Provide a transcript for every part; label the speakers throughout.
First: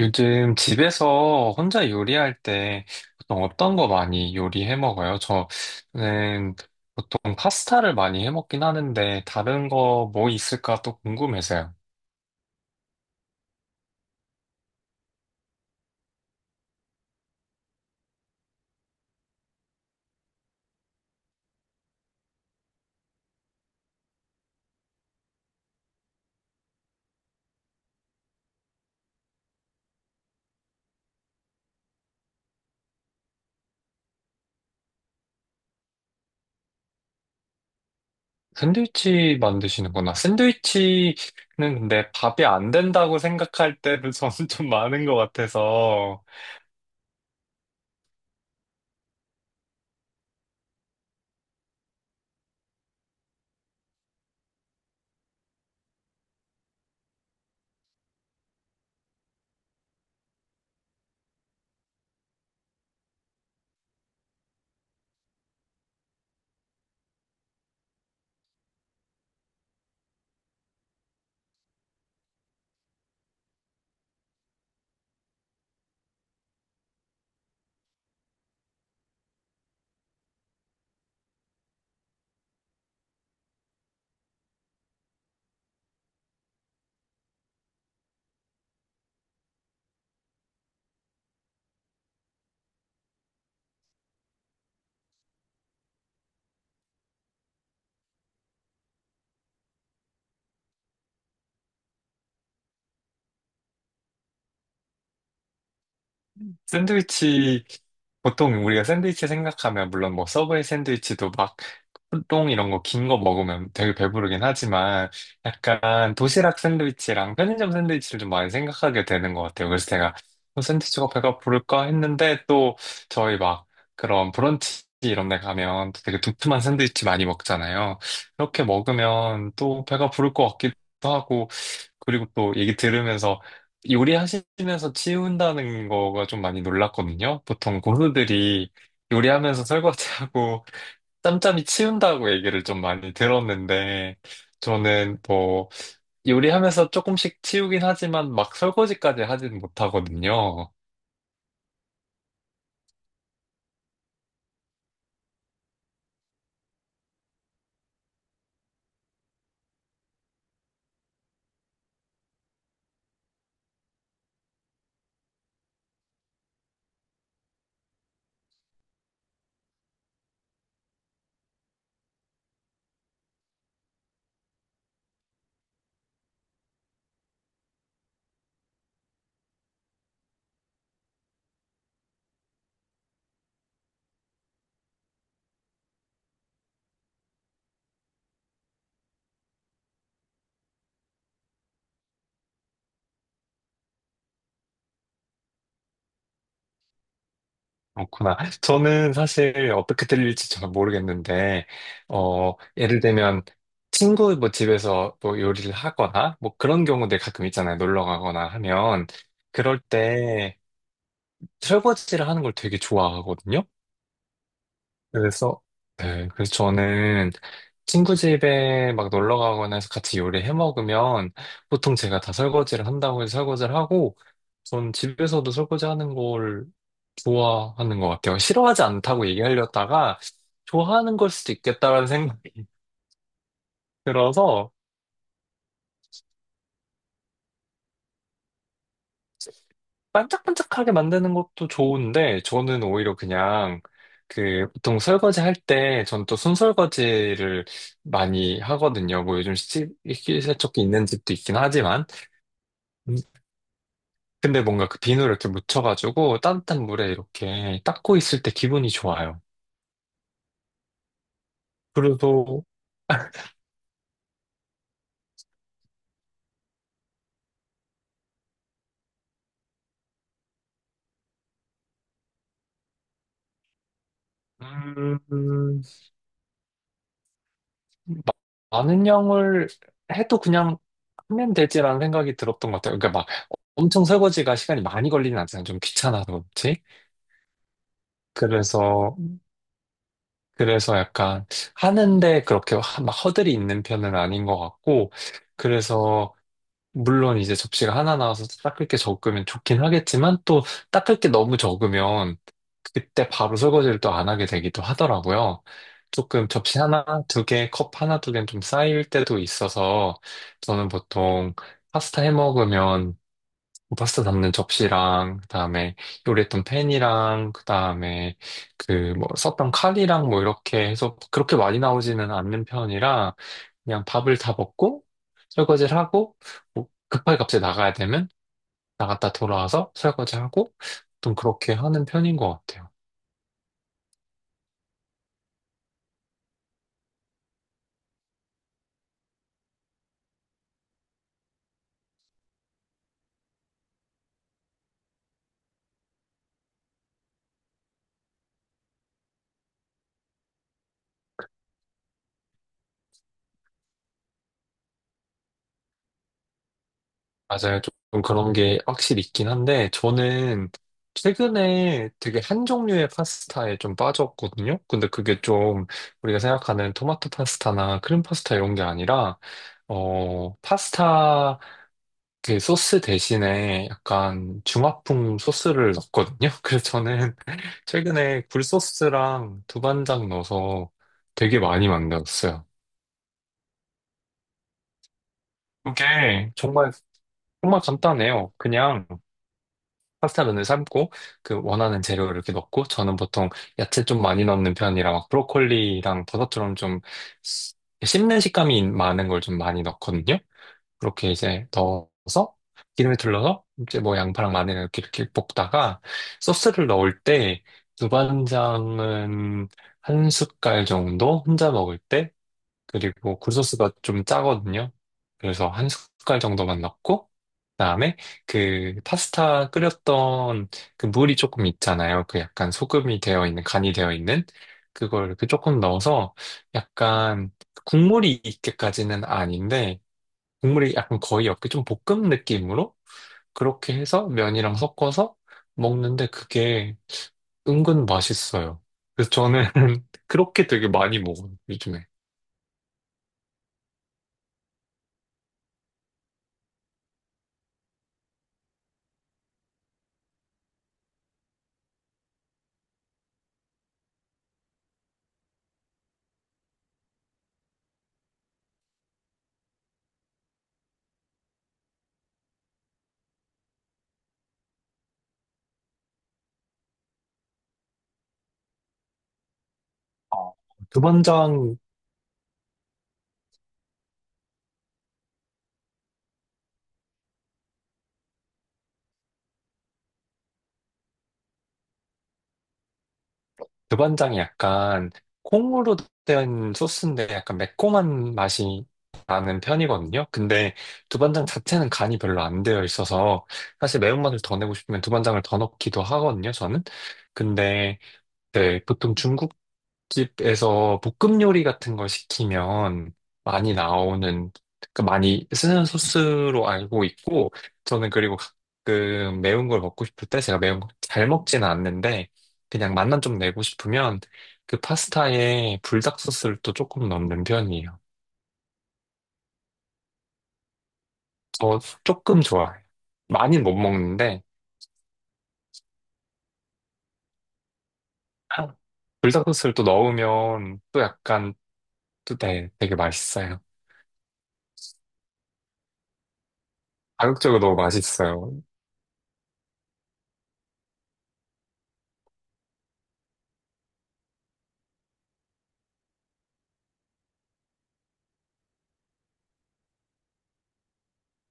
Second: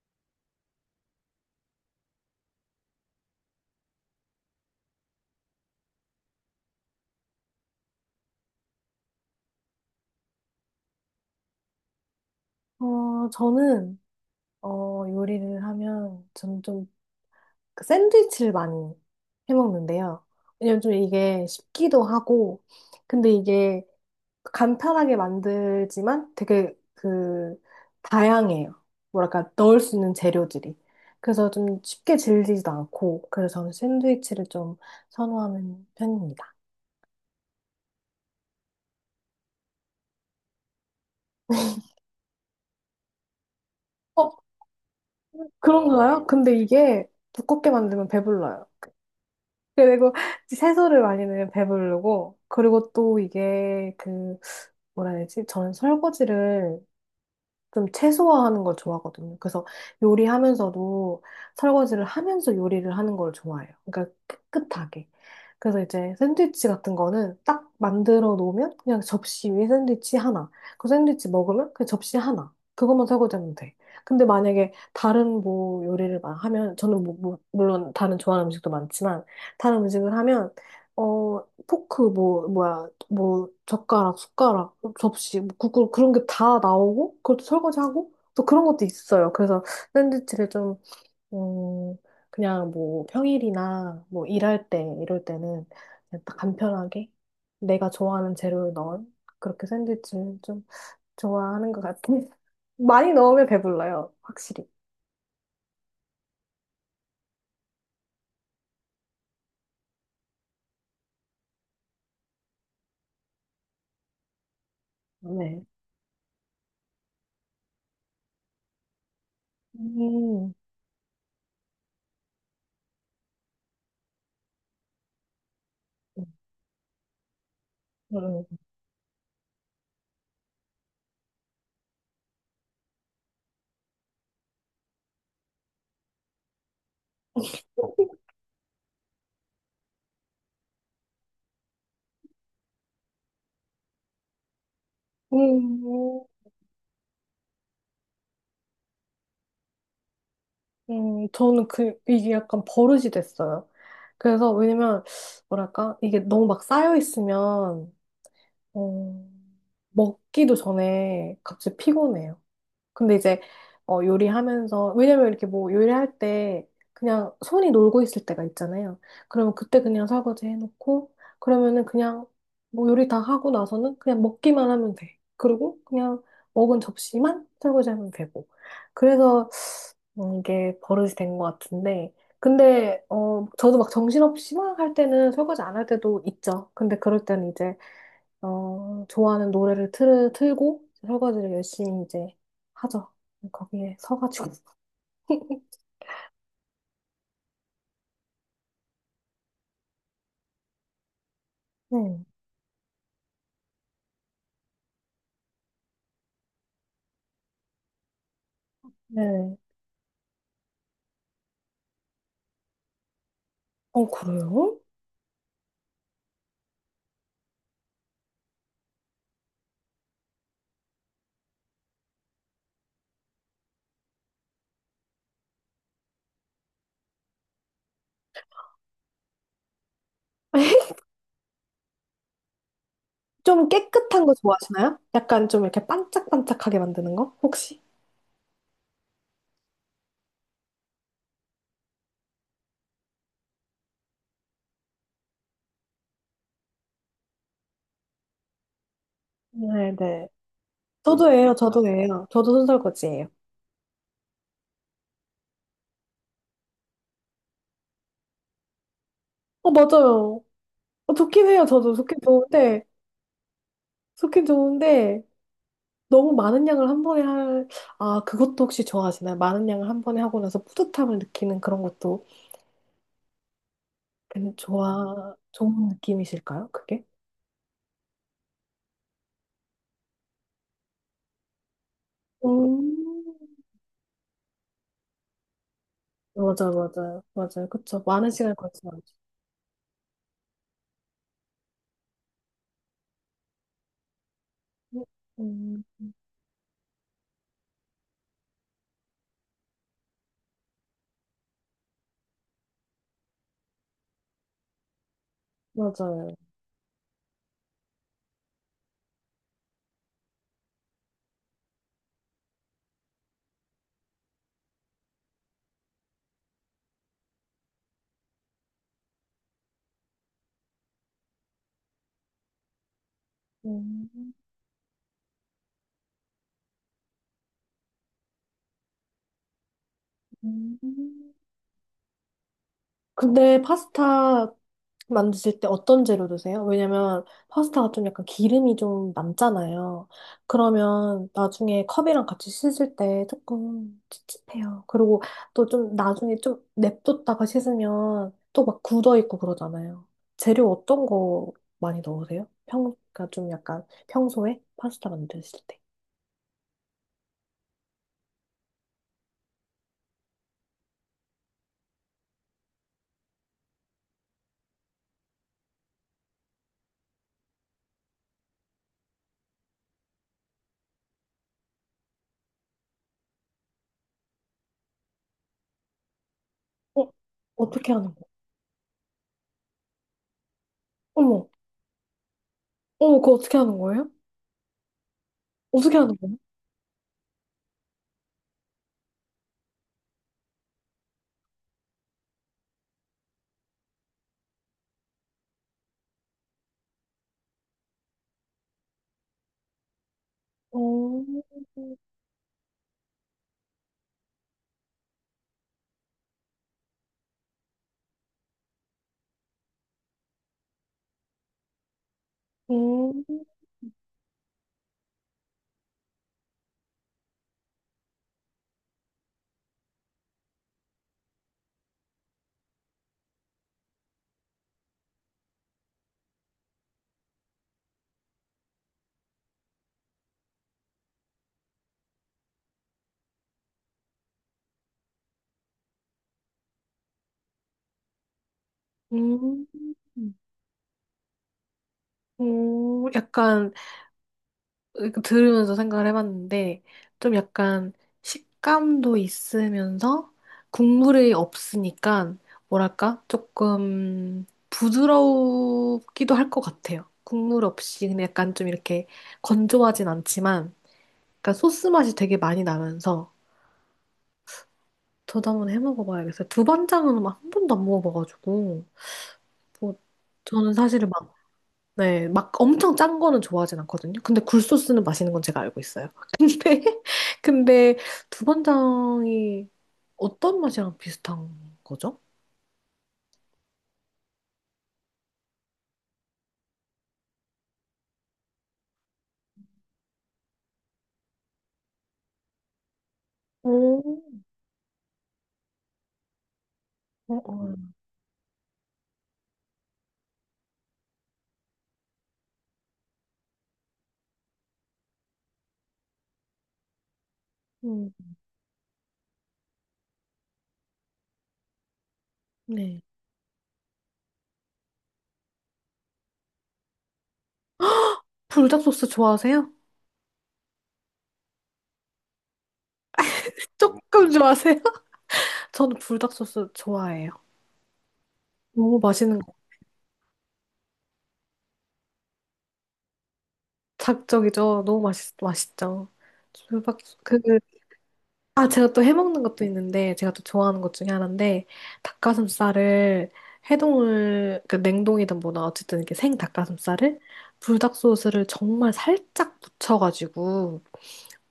Speaker 1: 요즘 집에서 혼자 요리할 때 보통 어떤 거 많이 요리해 먹어요? 저는 보통 파스타를 많이 해 먹긴 하는데 다른 거 뭐 있을까 또 궁금해서요.
Speaker 2: 저는, 요리를 하면, 저는 좀 샌드위치를 많이 해 먹는데요. 왜냐면 좀 이게 쉽기도 하고, 근데 이게 간편하게 만들지만 되게 다양해요. 뭐랄까, 넣을 수 있는 재료들이. 그래서 좀 쉽게 질리지도 않고, 그래서 저는 샌드위치를 좀 선호하는 편입니다.
Speaker 1: 샌드위치 만드시는구나. 샌드위치는 근데 밥이 안 된다고 생각할 때도
Speaker 2: 어,
Speaker 1: 저는 좀 많은 것 같아서
Speaker 2: 그런가요? 근데 이게 두껍게 만들면 배불러요. 그리고 채소를 많이 넣으면 배부르고, 그리고 또 이게 뭐라 해야 되지? 저는 설거지를 좀 최소화하는 걸 좋아하거든요. 그래서 요리하면서도 설거지를 하면서 요리를 하는 걸 좋아해요. 그러니까 깨끗하게. 그래서 이제 샌드위치 같은 거는 딱 만들어 놓으면 그냥 접시 위에 샌드위치 하나. 그 샌드위치 먹으면 그 접시 하나. 그것만 설거지하면 돼. 근데 만약에 다른 뭐 요리를 막 하면 저는 물론 다른 좋아하는 음식도 많지만 다른 음식을 하면 어, 포크 뭐 뭐야 뭐 젓가락 숟가락 접시 뭐 국물 그런 게 다 나오고 그것도 설거지하고 또 그런 것도 있어요. 그래서 샌드위치를 좀 음, 그냥 뭐 평일이나 뭐 일할 때 이럴 때는 그냥 딱 간편하게 내가 좋아하는 재료를 넣은 그렇게 샌드위치를 좀 좋아하는 것 같아요. 많이 넣으면 배불러요, 확실히.
Speaker 1: 샌드위치 보통 우리가 샌드위치 생각하면 물론 뭐 서브웨이 샌드위치도 막 호 이런 거 긴 거 먹으면 되게 배부르긴 하지만
Speaker 2: 네.
Speaker 1: 약간 도시락 샌드위치랑 편의점 샌드위치를 좀 많이 생각하게 되는 것 같아요. 그래서 제가
Speaker 2: 음.
Speaker 1: 샌드위치가 배가 부를까 했는데 또 저희 막 그런 브런치 이런 데 가면 또 되게 두툼한 샌드위치 많이 먹잖아요.
Speaker 2: 음.
Speaker 1: 이렇게 먹으면 또 배가 부를 것 같기도 하고 그리고 또 얘기 들으면서 요리하시면서 치운다는 거가 좀 많이 놀랐거든요. 보통 고수들이 요리하면서 설거지하고 짬짬이 치운다고 얘기를 좀 많이 들었는데, 저는 뭐,
Speaker 2: 음.
Speaker 1: 요리하면서 조금씩 치우긴 하지만 막 설거지까지 하진 못하거든요.
Speaker 2: 저는 이게 약간 버릇이 됐어요. 그래서, 왜냐면, 뭐랄까, 이게 너무 막 쌓여 있으면, 어, 먹기도 전에 갑자기 피곤해요. 근데 이제, 요리하면서, 왜냐면 이렇게 뭐 요리할 때 그냥 손이 놀고 있을 때가 있잖아요. 그러면 그때 그냥 설거지 해놓고, 그러면은 그냥 뭐 요리 다 하고 나서는 그냥 먹기만 하면 돼. 그리고 그냥 먹은 접시만 설거지하면 되고. 그래서 이게 버릇이 된 것 같은데. 근데, 저도 막 정신없이 막 할 때는 설거지 안 할 때도 있죠. 근데 그럴 때는 이제, 좋아하는 노래를 틀고 설거지를 열심히 이제 하죠. 거기에 서가지고.
Speaker 1: 그렇구나. 저는 사실 어떻게 들릴지 잘 모르겠는데,
Speaker 2: 네.
Speaker 1: 예를 들면, 친구 뭐 집에서 뭐 요리를 하거나, 뭐 그런 경우들 가끔 있잖아요. 놀러 가거나 하면,
Speaker 2: 네.
Speaker 1: 그럴 때 설거지를 하는 걸 되게 좋아하거든요.
Speaker 2: 그래요?
Speaker 1: 그래서, 네, 그래서 저는 친구 집에 막 놀러 가거나 해서 같이 요리해 먹으면 보통 제가 다 설거지를 한다고 해서 설거지를 하고 전 집에서도 설거지 하는 걸 좋아하는 것 같아요. 싫어하지 않다고 얘기하려다가 좋아하는 걸 수도 있겠다라는 생각이
Speaker 2: 좀 깨끗한 거
Speaker 1: 들어서
Speaker 2: 좋아하시나요? 약간 좀 이렇게 반짝반짝하게 만드는 거? 혹시?
Speaker 1: 반짝반짝하게 만드는 것도 좋은데, 저는 오히려 그냥, 그, 보통 설거지 할 때, 전 또 손설거지를 많이 하거든요. 뭐
Speaker 2: 네, 네.
Speaker 1: 식기세척기 있는
Speaker 2: 저도
Speaker 1: 집도
Speaker 2: 예요,
Speaker 1: 있긴
Speaker 2: 저도
Speaker 1: 하지만,
Speaker 2: 예요. 저도
Speaker 1: 음,
Speaker 2: 손설거지예요.
Speaker 1: 근데 뭔가 그 비누를 이렇게 묻혀가지고 따뜻한 물에 이렇게 닦고 있을 때 기분이 좋아요.
Speaker 2: 맞아요. 좋긴 해요, 저도. 좋긴
Speaker 1: 그래도,
Speaker 2: 좋은데, 좋긴 좋은데, 너무 많은 양을 한 번에 할, 아, 그것도 혹시 좋아하시나요? 많은 양을 한 번에 하고 나서 뿌듯함을 느끼는 그런 것도 괜- 좋아,
Speaker 1: 음,
Speaker 2: 좋은 느낌이실까요? 그게?
Speaker 1: 마- 많은 양을 해도 그냥 하면 되지라는 생각이 들었던 것 같아요. 그러니까 막
Speaker 2: 음,
Speaker 1: 엄청 설거지가 시간이 많이 걸리진 않잖아요. 좀 귀찮아서
Speaker 2: 맞아,
Speaker 1: 그렇지.
Speaker 2: 맞아요. 맞아요. 그쵸. 많은 시간을
Speaker 1: 그래서
Speaker 2: 걸치면 안 돼.
Speaker 1: 그래서 약간 하는데 막 허들이 있는 편은 아닌 것 같고,
Speaker 2: 음,
Speaker 1: 그래서 물론 이제 접시가 하나 나와서 닦을 게 적으면 좋긴 하겠지만 또 닦을 게 너무 적으면 그때 바로 설거지를 또 안 하게 되기도 하더라고요.
Speaker 2: 맞아요.
Speaker 1: 조금 접시 하나, 두 개, 컵 하나, 두 개는 좀 쌓일 때도 있어서 저는 보통 파스타 해 먹으면 파스타 담는 접시랑 그다음에 요리했던 팬이랑 그다음에 그 뭐 썼던 칼이랑 뭐 이렇게 해서 그렇게 많이 나오지는 않는 편이라 그냥
Speaker 2: 음,
Speaker 1: 밥을 다 먹고 설거지를 하고 뭐 급하게 갑자기 나가야 되면 나갔다 돌아와서 설거지하고
Speaker 2: 음.
Speaker 1: 좀 그렇게 하는 편인 것 같아요.
Speaker 2: 근데 파스타 만드실 때 어떤 재료 드세요? 왜냐면 파스타가 좀 약간 기름이 좀 남잖아요. 그러면 나중에 컵이랑 같이 씻을 때 조금 찝찝해요. 그리고 또 좀 나중에 좀 냅뒀다가 씻으면 또 막 굳어 있고 그러잖아요. 재료 어떤 거 많이 넣으세요? 그러니까 좀 약간 평소에 파스타 만드실 때.
Speaker 1: 맞아요. 조금 그런 게 확실히 있긴 한데, 저는 최근에 되게 한 종류의 파스타에 좀 빠졌거든요. 근데 그게 좀 우리가 생각하는 토마토 파스타나 크림 파스타 이런 게 아니라, 파스타 그 소스 대신에 약간 중화풍 소스를 넣었거든요. 그래서
Speaker 2: 어,
Speaker 1: 저는
Speaker 2: 어떻게 하는 거예요?
Speaker 1: 최근에 굴소스랑 두반장 넣어서
Speaker 2: 어머,
Speaker 1: 되게 많이 만들었어요.
Speaker 2: 어머, 그거 어떻게 하는 거예요? 어떻게 하는 거예요?
Speaker 1: 그게 정말, 정말 간단해요. 그냥 파스타 면을 삶고 그 원하는 재료를 이렇게 넣고 저는 보통 야채 좀 많이 넣는 편이라 막 브로콜리랑 버섯처럼 좀 씹- 씹는 식감이 많은 걸 좀 많이 넣거든요.
Speaker 2: 어,
Speaker 1: 그렇게 이제 넣어서 기름에 둘러서 이제 뭐 양파랑 마늘 이렇게 이렇게 볶다가 소스를 넣을 때 두반장은 한 숟갈 정도 혼자 먹을
Speaker 2: 음.
Speaker 1: 그리고 굴소스가 좀 짜거든요. 그래서 한 숟갈 정도만 넣고, 그다음에 그 파스타 끓였던 그 물이 조금 있잖아요. 그 약간 소금이 되어 있는, 간이 되어 있는 그걸 그 조금 넣어서 약간 국물이 있게까지는 아닌데, 국물이 약간 거의 없게 좀 볶음 느낌으로 그렇게 해서 면이랑 섞어서 먹는데 그게 은근 맛있어요. 그래서 저는
Speaker 2: 음,
Speaker 1: 그렇게 되게 많이 먹어요, 요즘에.
Speaker 2: 오, 약간 들으면서 생각을 해봤는데, 좀 약간 식감도 있으면서 국물이 없으니까, 뭐랄까, 조금 부드럽기도 할 것 같아요. 국물 없이, 근데 약간 좀 이렇게 건조하진 않지만, 약간 소스 맛이 되게 많이 나면서, 저도 한번 해 먹어봐야겠어요. 두반장은 막 한 번도 안 먹어봐가지고, 뭐,
Speaker 1: 어,
Speaker 2: 저는 사실 막
Speaker 1: 두반장
Speaker 2: 네, 막 엄청 짠 거는 좋아하진 않거든요. 근데 굴소스는 마시는 건 제가 알고 있어요. 근데, 근데 두반장이 어떤 맛이랑 비슷한 거죠?
Speaker 1: 두반장이 약간 콩으로 된 소스인데 약간 매콤한 맛이 나는 편이거든요. 근데 두반장 자체는 간이 별로 안 되어 있어서 사실
Speaker 2: 오,
Speaker 1: 매운맛을 더 내고 싶으면 두반장을 더 넣기도 하거든요, 저는.
Speaker 2: 어, 어.
Speaker 1: 근데 네, 보통 중국 집에서 볶음 요리 같은 걸 시키면 많이 나오는, 그러니까 많이 쓰는 소스로 알고 있고, 저는
Speaker 2: 음,
Speaker 1: 그리고 가끔 매운 걸 먹고 싶을 때 제가 매운 걸 잘 먹지는 않는데, 그냥
Speaker 2: 네.
Speaker 1: 맛만 좀 내고 싶으면 그 파스타에 불닭 소스를 또 조금 넣는 편이에요.
Speaker 2: 불닭 소스 좋아하세요?
Speaker 1: 저 조금 좋아해요. 많이는 못
Speaker 2: 조금
Speaker 1: 먹는데,
Speaker 2: 좋아하세요? 저는 불닭 소스 좋아해요. 너무 맛있는
Speaker 1: 불닭
Speaker 2: 거.
Speaker 1: 소스를 또 넣으면 또 약간 되게 맛있어요.
Speaker 2: 자극적이죠? 너무 맛있죠? 불닭, 그,
Speaker 1: 자극적으로 너무 맛있어요.
Speaker 2: 아, 제가 또 해먹는 것도 있는데, 제가 또 좋아하는 것 중에 하나인데, 닭가슴살을 해동을, 그 냉동이든 뭐든 어쨌든 이렇게 생 닭가슴살을 불닭 소스를 정말 살짝 묻혀가지고,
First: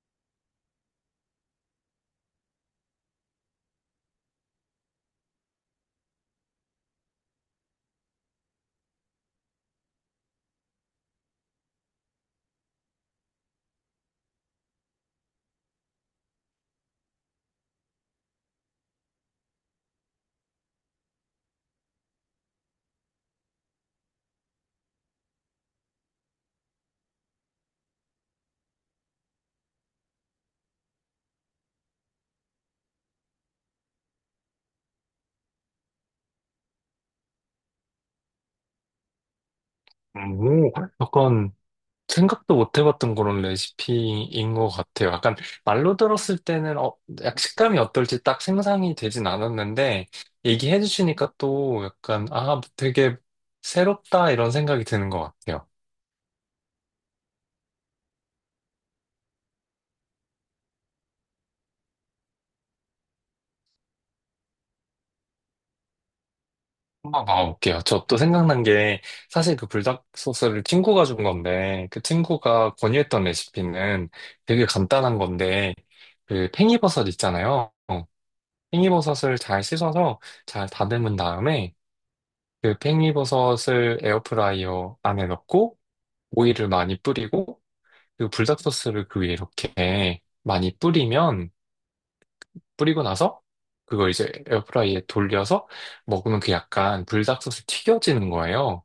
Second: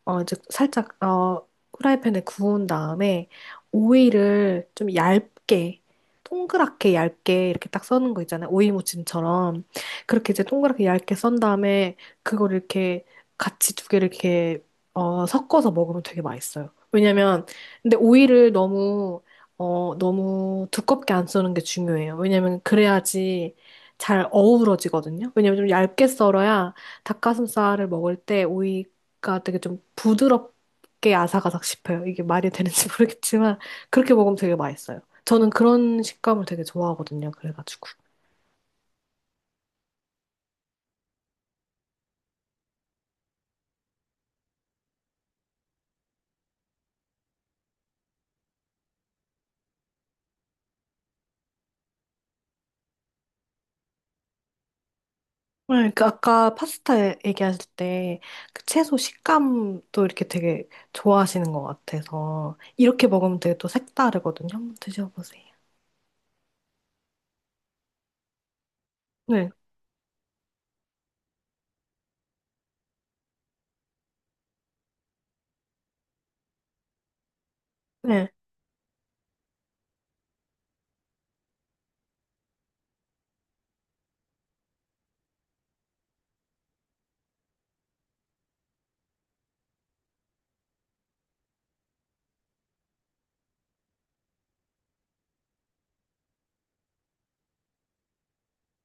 Speaker 2: 이제 살짝, 후라이팬에 구운 다음에 오이를 좀 얇게, 동그랗게 얇게 이렇게 딱 써는 거 있잖아요. 오이 무침처럼. 그렇게 이제 동그랗게 얇게 썬 다음에 그걸 이렇게 같이 두 개를 이렇게, 섞어서 먹으면 되게 맛있어요. 왜냐면, 근데 오이를 너무 두껍게 안 써는 게 중요해요. 왜냐면 그래야지 잘 어우러지거든요. 왜냐면 좀 얇게 썰어야 닭가슴살을 먹을 때 오이 가 되게 좀 부드럽게 아삭아삭 씹혀요. 이게 말이 되는지 모르겠지만 그렇게 먹으면 되게 맛있어요. 저는 그런 식감을 되게 좋아하거든요. 그래가지고.
Speaker 1: 오, 약간 생각도 못 해봤던 그런 레시피인 것 같아요. 약간 말로 들었을 때는 약 식감이 어떨지 딱 생각이 되진 않았는데 얘기해 주시니까 또 약간 아 되게 새롭다 이런 생각이 드는 것 같아요.
Speaker 2: 네, 그 아까 파스타 얘기하실 때 그 채소 식감도 이렇게 되게 좋아하시는 것 같아서 이렇게 먹으면 되게 또 색다르거든요. 한번 드셔보세요.
Speaker 1: 한번 봐볼게요. 저 또 생각난 게
Speaker 2: 네,
Speaker 1: 사실 그 불닭 소스를 친구가 준 건데 그 친구가 권유했던 레시피는 되게 간단한 건데 그 팽이버섯 있잖아요.
Speaker 2: 네.
Speaker 1: 팽이버섯을 잘 씻어서 잘 다듬은 다음에 그 팽이버섯을 에어프라이어 안에 넣고 오일을 많이 뿌리고 그 불닭소스를 그 위에 이렇게 많이 뿌리면 뿌리고 나서 그걸 이제 에어프라이어에 돌려서 먹으면 그 약간 불닭소스 튀겨지는 거예요.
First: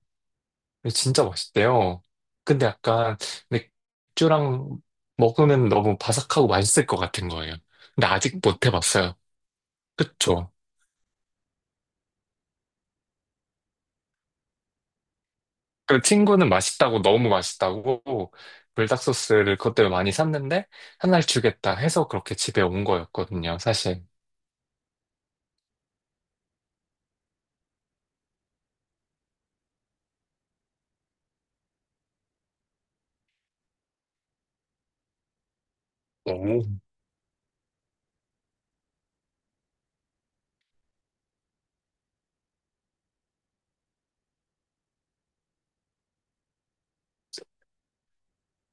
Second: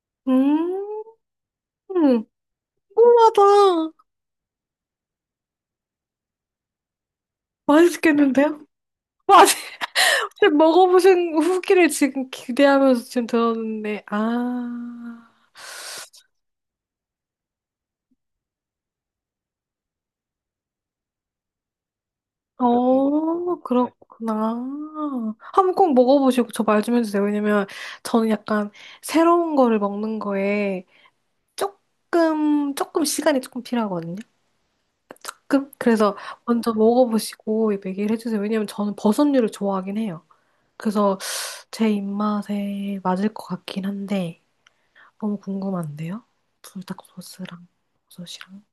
Speaker 1: 근데
Speaker 2: 음,
Speaker 1: 진짜 맛있대요. 근데 약간
Speaker 2: 궁금하다.
Speaker 1: 맥주랑 먹으면 너무 바삭하고 맛있을 것 같은 거예요. 근데 아직 못
Speaker 2: 맛있겠는데요?
Speaker 1: 해봤어요.
Speaker 2: 맞아요.
Speaker 1: 그쵸?
Speaker 2: 지금 먹어보신 후기를 지금 기대하면서 지금 들었는데, 아,
Speaker 1: 그 친구는 맛있다고 너무 맛있다고 불닭소스를 그것 때문에 많이 샀는데 한 날 주겠다 해서 그렇게 집에 온
Speaker 2: 오, 어,
Speaker 1: 거였거든요,
Speaker 2: 네.
Speaker 1: 사실.
Speaker 2: 그렇구나. 한번 꼭 먹어보시고 저 말 좀 해주세요. 왜냐면 저는 약간 새로운 거를 먹는 거에 조금 시간이 조금 필요하거든요. 조금? 그래서
Speaker 1: 오.
Speaker 2: 먼저 먹어보시고 얘기를 해주세요. 왜냐면 저는 버섯류를 좋아하긴 해요. 그래서 제 입맛에 맞을 것 같긴 한데, 너무 궁금한데요? 불닭 소스랑 버섯이랑.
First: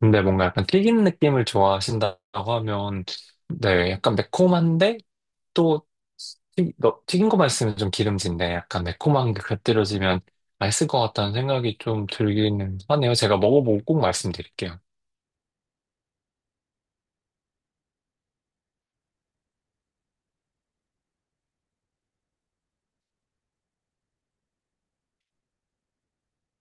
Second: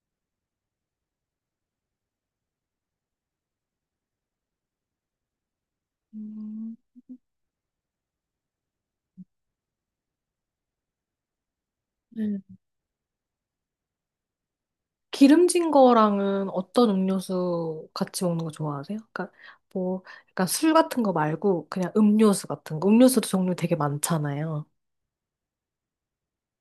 Speaker 1: 근데 뭔가 약간 튀긴 느낌을 좋아하신다고 하면 네, 약간 매콤한데 또
Speaker 2: 음.
Speaker 1: 튀긴 거만 있으면 좀 기름진데 약간 매콤한 게 곁들여지면 맛있을 것 같다는 생각이 좀
Speaker 2: 네.
Speaker 1: 들기는 하네요. 제가 먹어보고 꼭 말씀드릴게요.
Speaker 2: 기름진 거랑은 어떤 음료수 같이 먹는 거 좋아하세요? 그러니까 뭐 약간 술 같은 거 말고 그냥 음료수 같은 거. 음료수도 종류 되게 많잖아요.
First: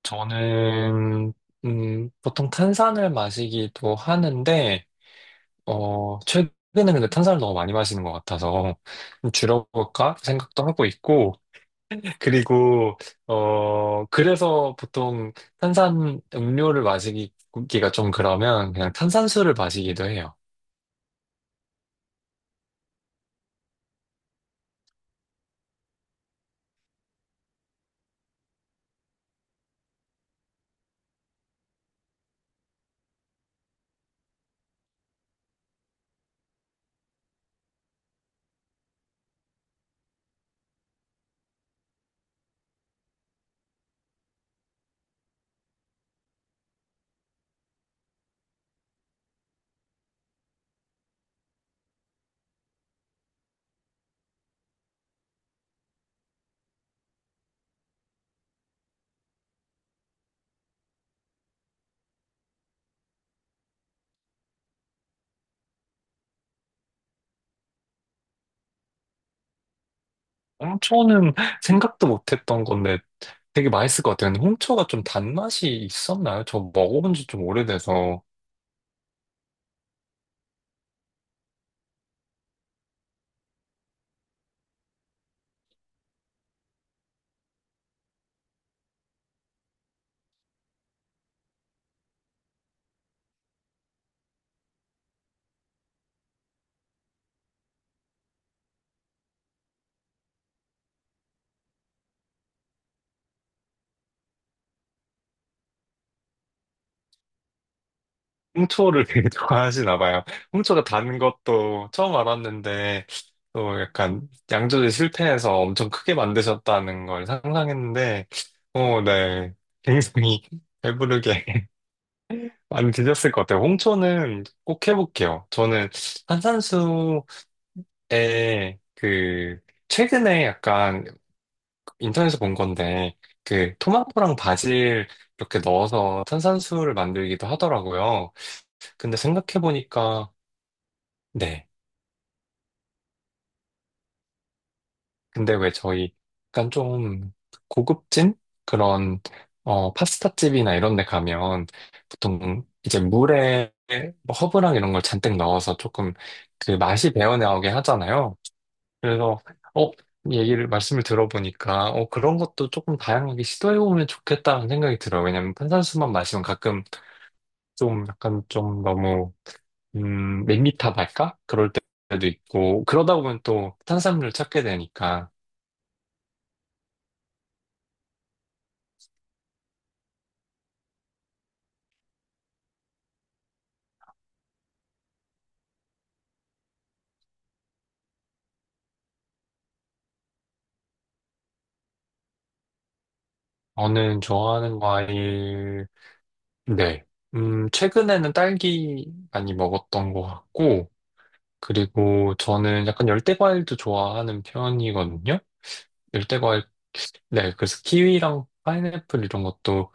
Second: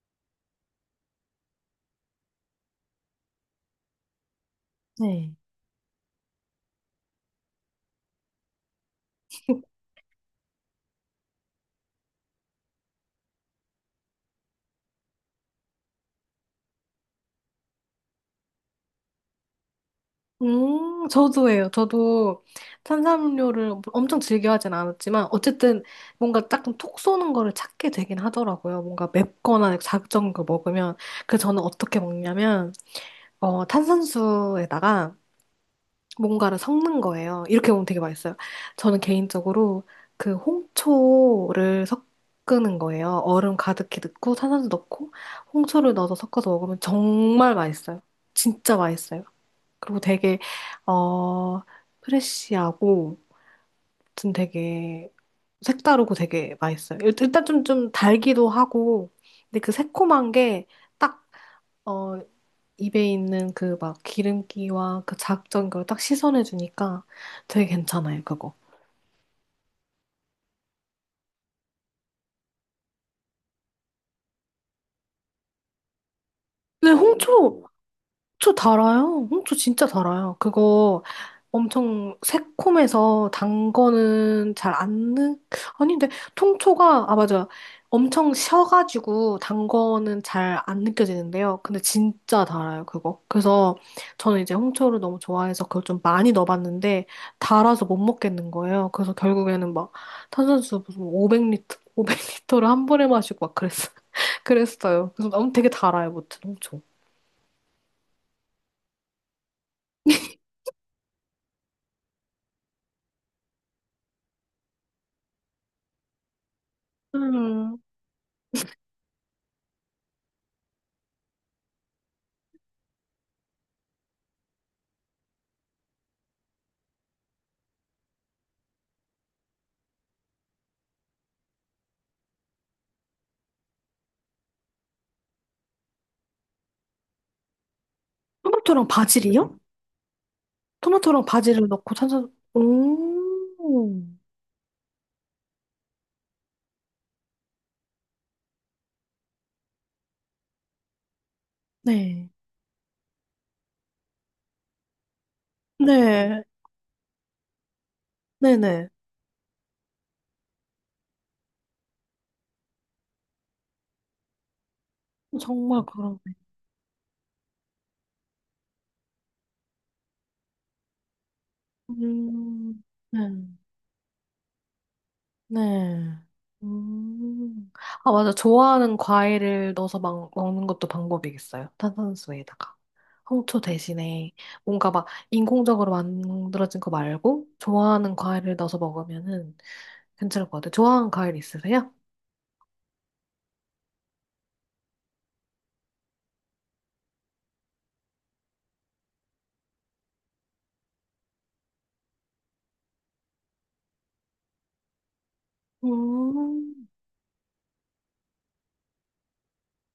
Speaker 1: 저는 보통 탄산을 마시기도 하는데
Speaker 2: 네.
Speaker 1: 최근에 근데 탄산을 너무 많이 마시는 것 같아서 좀 줄여볼까 생각도 하고 있고, 그리고, 그래서 보통 탄산 음료를 마시기가 좀 그러면 그냥 탄산수를 마시기도 해요.
Speaker 2: 저도예요. 저도 탄산음료를 엄청 즐겨 하진 않았지만 어쨌든 뭔가 조금 톡 쏘는 거를 찾게 되긴 하더라고요. 뭔가 맵거나 자극적인 걸 먹으면 저는 어떻게 먹냐면 탄산수에다가 뭔가를 섞는 거예요. 이렇게 보면 되게 맛있어요. 저는 개인적으로 그 홍초를 섞는 거예요. 얼음 가득히 넣고 탄산수 넣고 홍초를 넣어서 섞어서 먹으면 정말 맛있어요. 진짜 맛있어요. 그리고 되게 어 프레쉬하고 좀 되게 색다르고 되게 맛있어요. 일단 좀 달기도 하고 근데 그 새콤한 게딱어 입에 있는 그 막 기름기와 그 자극적인 걸 딱 씻어내 주니까 되게 괜찮아요, 그거.
Speaker 1: 홍초는 생각도 못했던 건데 되게 맛있을 것 같아요. 근데 홍초가 좀 단맛이 있었나요? 저
Speaker 2: 근데
Speaker 1: 먹어본 지 좀
Speaker 2: 홍초,
Speaker 1: 오래돼서.
Speaker 2: 저 달아요. 저 진짜 달아요. 그거 엄청 새콤해서 단 거는 잘 안 느, 아닌데, 통초가, 아, 맞아. 엄청 셔가지고 단 거는 잘 안 느껴지는데요. 근데 진짜 달아요, 그거. 그래서 저는 이제 홍초를 너무 좋아해서 그걸 좀 많이 넣어봤는데, 달아서 못 먹겠는 거예요. 그래서 결국에는 막 탄산수 무슨 500리터, 500리터를 한 번에 마시고 막 그랬어, 그랬어요. 그래서 너무 되게 달아요, 무튼 홍초.
Speaker 1: 홍초를 되게 좋아하시나 봐요. 홍초가 단 것도 처음 알았는데, 또 약간 양조제 실패해서 엄청 크게 만드셨다는 걸
Speaker 2: 음.
Speaker 1: 상상했는데, 어, 네. 굉장히 배부르게 많이 드셨을 것 같아요. 홍초는 꼭 해볼게요. 저는 탄산수에 그, 최근에 약간 인터넷에서 본 건데, 그 토마토랑 바질 이렇게 넣어서 탄산수를 만들기도 하더라고요.
Speaker 2: 토마토랑
Speaker 1: 근데
Speaker 2: 바질이요?
Speaker 1: 생각해보니까,
Speaker 2: 토마토랑 바질을
Speaker 1: 네.
Speaker 2: 넣고 탄산, 오,
Speaker 1: 근데 왜 저희 약간 좀 고급진 그런 어 파스타집이나 이런 데 가면
Speaker 2: 네.
Speaker 1: 보통 이제 물에 뭐 허브랑 이런 걸 잔뜩 넣어서 조금
Speaker 2: 네,
Speaker 1: 그 맛이 배어나오게 하잖아요.
Speaker 2: 네네.
Speaker 1: 그래서 어 얘기를 말씀을 들어보니까 어 그런 것도 조금 다양하게 시도해 보면 좋겠다는 생각이 들어요. 왜냐면
Speaker 2: 정말
Speaker 1: 탄산수만
Speaker 2: 그러네.
Speaker 1: 마시면 가끔 좀 약간 좀 너무 밋밋하달까? 그럴 때도
Speaker 2: 음,
Speaker 1: 있고 그러다
Speaker 2: 네,
Speaker 1: 보면 또 탄산물을 찾게 되니까
Speaker 2: 네. 음. 아, 맞아. 좋아하는 과일을 넣어서 막 먹는 것도 방법이겠어요. 탄산수에다가. 홍초 대신에 뭔가 막 인공적으로 만들어진 거 말고 좋아하는 과일을 넣어서 먹으면은 괜찮을 것 같아요. 좋아하는 과일 있으세요?
Speaker 1: 저는 좋아하는 과일, 네. 최근에는 딸기 많이 먹었던 것 같고, 그리고 저는 약간 열대 과일도 좋아하는 편이거든요. 열대 과일,
Speaker 2: 음,
Speaker 1: 네. 그래서 키위랑 파인애플 이런 것도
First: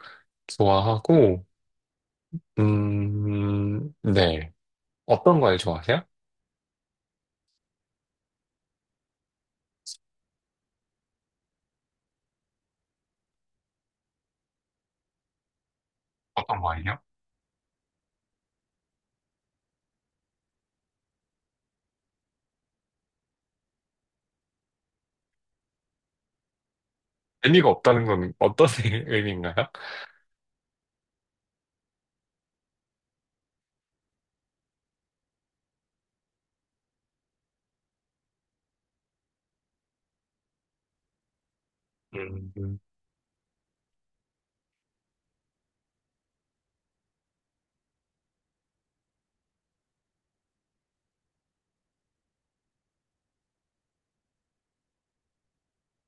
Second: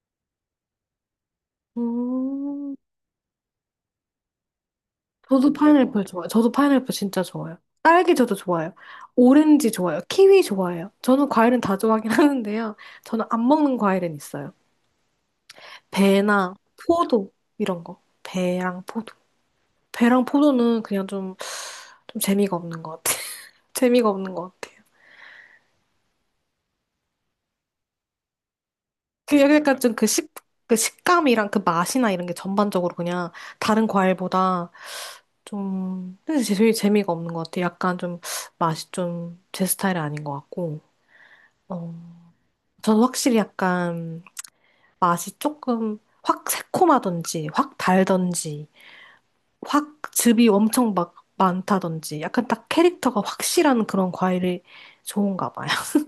Speaker 1: 좋아하고,
Speaker 2: 음.
Speaker 1: 네. 어떤
Speaker 2: 저도
Speaker 1: 과일 좋아하세요?
Speaker 2: 파인애플 좋아요. 저도 파인애플 진짜 좋아요. 딸기 저도 좋아요. 오렌지 좋아요. 키위 좋아해요. 저는 과일은 다 좋아하긴 하는데요. 저는 안 먹는 과일은 있어요. 배나
Speaker 1: 어떤 과일이요?
Speaker 2: 포도 이런 거. 배랑 포도. 배랑 포도는 그냥 좀, 재미가 없는 것 같아요. 재미가 없는 것 같아요.
Speaker 1: 의미가 없다는 건 어떤 의미인가요?
Speaker 2: 약간 좀 그 식감이랑 그 맛이나 이런 게 전반적으로 그냥 다른 과일보다 좀 근데 제일 재미가 없는 것 같아요. 약간 좀 맛이 좀 제 스타일이 아닌 것 같고. 어.
Speaker 1: 음,
Speaker 2: 저는 확실히 약간 맛이 조금 확 새콤하던지, 확 달던지, 확 즙이 엄청 막 많다던지, 약간 딱 캐릭터가 확실한 그런 과일이 좋은가 봐요.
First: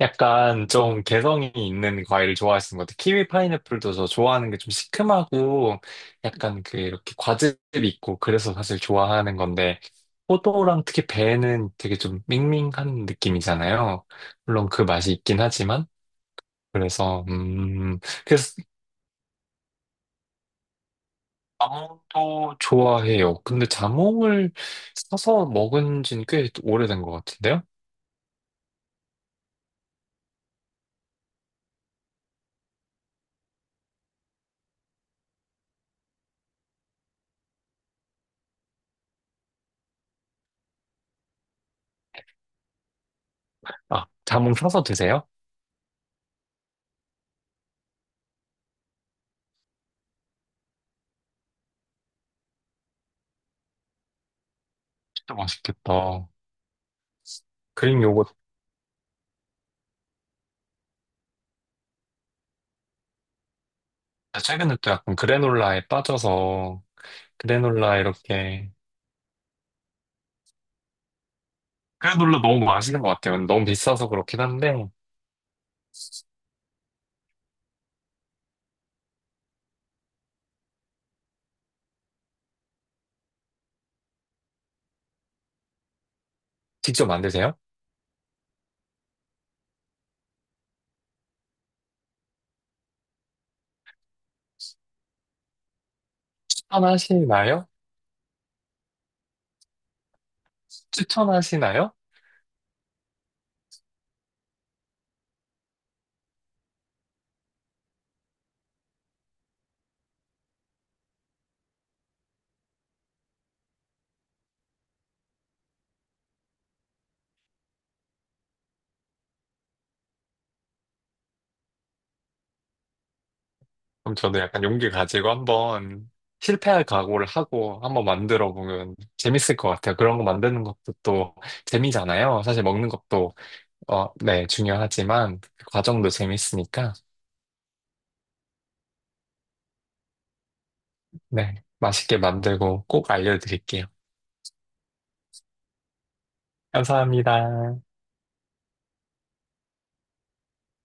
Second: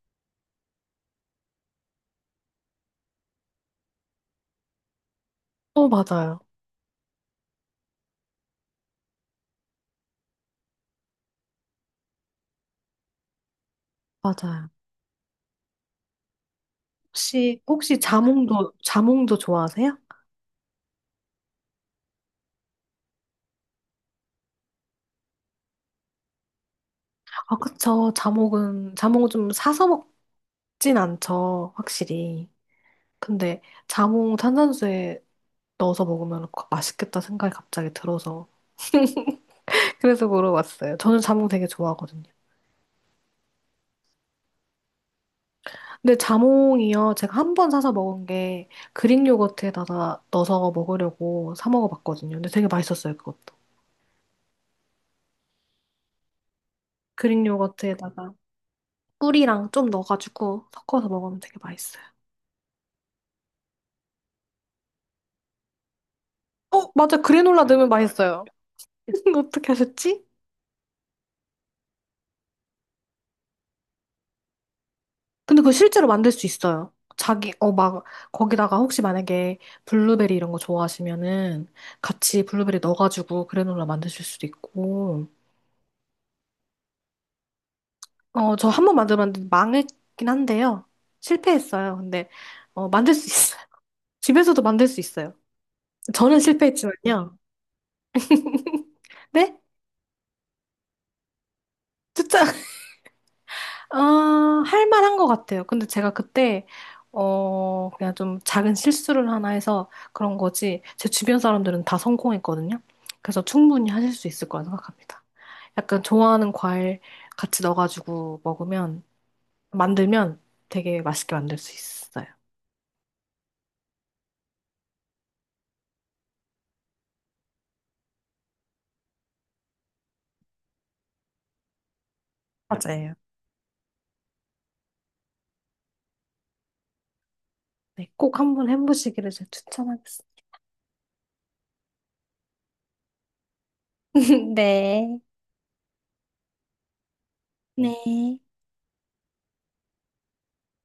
Speaker 1: 약간 좀 개성이 있는 과일을 좋아하시는 것 같아요. 키위 파인애플도 저 좋아하는 게 좀 시큼하고
Speaker 2: 맞아요.
Speaker 1: 약간 그 이렇게 과즙 있고 그래서 사실 좋아하는 건데 포도랑 특히 배는 되게 좀 밍밍한 느낌이잖아요. 물론
Speaker 2: 맞아요.
Speaker 1: 그 맛이 있긴 하지만 그래서
Speaker 2: 혹시
Speaker 1: 그래서
Speaker 2: 자몽도 좋아하세요?
Speaker 1: 자몽도 좋아해요. 근데 자몽을 사서 먹은 지는 꽤 오래된 것
Speaker 2: 아,
Speaker 1: 같은데요.
Speaker 2: 그쵸. 자몽은 좀 사서 먹진 않죠. 확실히. 근데 자몽 탄산수에 넣어서 먹으면 맛있겠다 생각이 갑자기 들어서. 그래서 물어봤어요. 저는 자몽 되게 좋아하거든요.
Speaker 1: 아 자몽 사서 드세요?
Speaker 2: 근데 자몽이요. 제가 한 번 사서 먹은 게 그릭 요거트에다가 넣어서 먹으려고 사 먹어봤거든요. 근데 되게 맛있었어요, 그것도.
Speaker 1: 진짜 맛있겠다.
Speaker 2: 그릭
Speaker 1: 그린 요거
Speaker 2: 요거트에다가 꿀이랑 좀 넣어가지고 섞어서 먹으면 되게 맛있어요.
Speaker 1: 아, 최근에 또 약간 그래놀라에 빠져서
Speaker 2: 맞아. 그래놀라 넣으면
Speaker 1: 그래놀라
Speaker 2: 맛있어요.
Speaker 1: 이렇게
Speaker 2: 어떻게 하셨지?
Speaker 1: 그래놀라 너무 맛있는 것 같아요. 너무 비싸서 그렇긴 한데
Speaker 2: 근데 그거 실제로 만들 수 있어요. 자기, 막, 거기다가 혹시 만약에 블루베리 이런 거 좋아하시면은 같이 블루베리 넣어가지고 그래놀라 만드실 수도 있고.
Speaker 1: 직접 만드세요?
Speaker 2: 저 한 번 만들었는데 망했긴 한데요. 실패했어요. 근데, 만들 수 있어요. 집에서도 만들 수 있어요. 저는 실패했지만요.
Speaker 1: 추천하시나요?
Speaker 2: 네?
Speaker 1: 추천하시나요?
Speaker 2: 진짜, 할 만한 것 같아요. 근데 제가 그때, 그냥 좀 작은 실수를 하나 해서 그런 거지, 제 주변 사람들은 다 성공했거든요. 그래서 충분히 하실 수 있을 거라 생각합니다. 약간 좋아하는 과일 같이 넣어가지고 먹으면, 만들면 되게 맛있게 만들 수 있어요.
Speaker 1: 그럼 저도 약간 용기 가지고 한번 실패할 각오를 하고 한번 만들어 보면 재밌을 것 같아요. 그런 거 만드는 것도 또 재미잖아요. 사실 먹는
Speaker 2: 맞아요.
Speaker 1: 것도 어, 네, 중요하지만 그 과정도 재밌으니까
Speaker 2: 네, 꼭 한번 해보시기를 제가 추천하겠습니다.
Speaker 1: 네, 맛있게 만들고 꼭 알려드릴게요.
Speaker 2: 네.
Speaker 1: 감사합니다.
Speaker 2: 네. 네.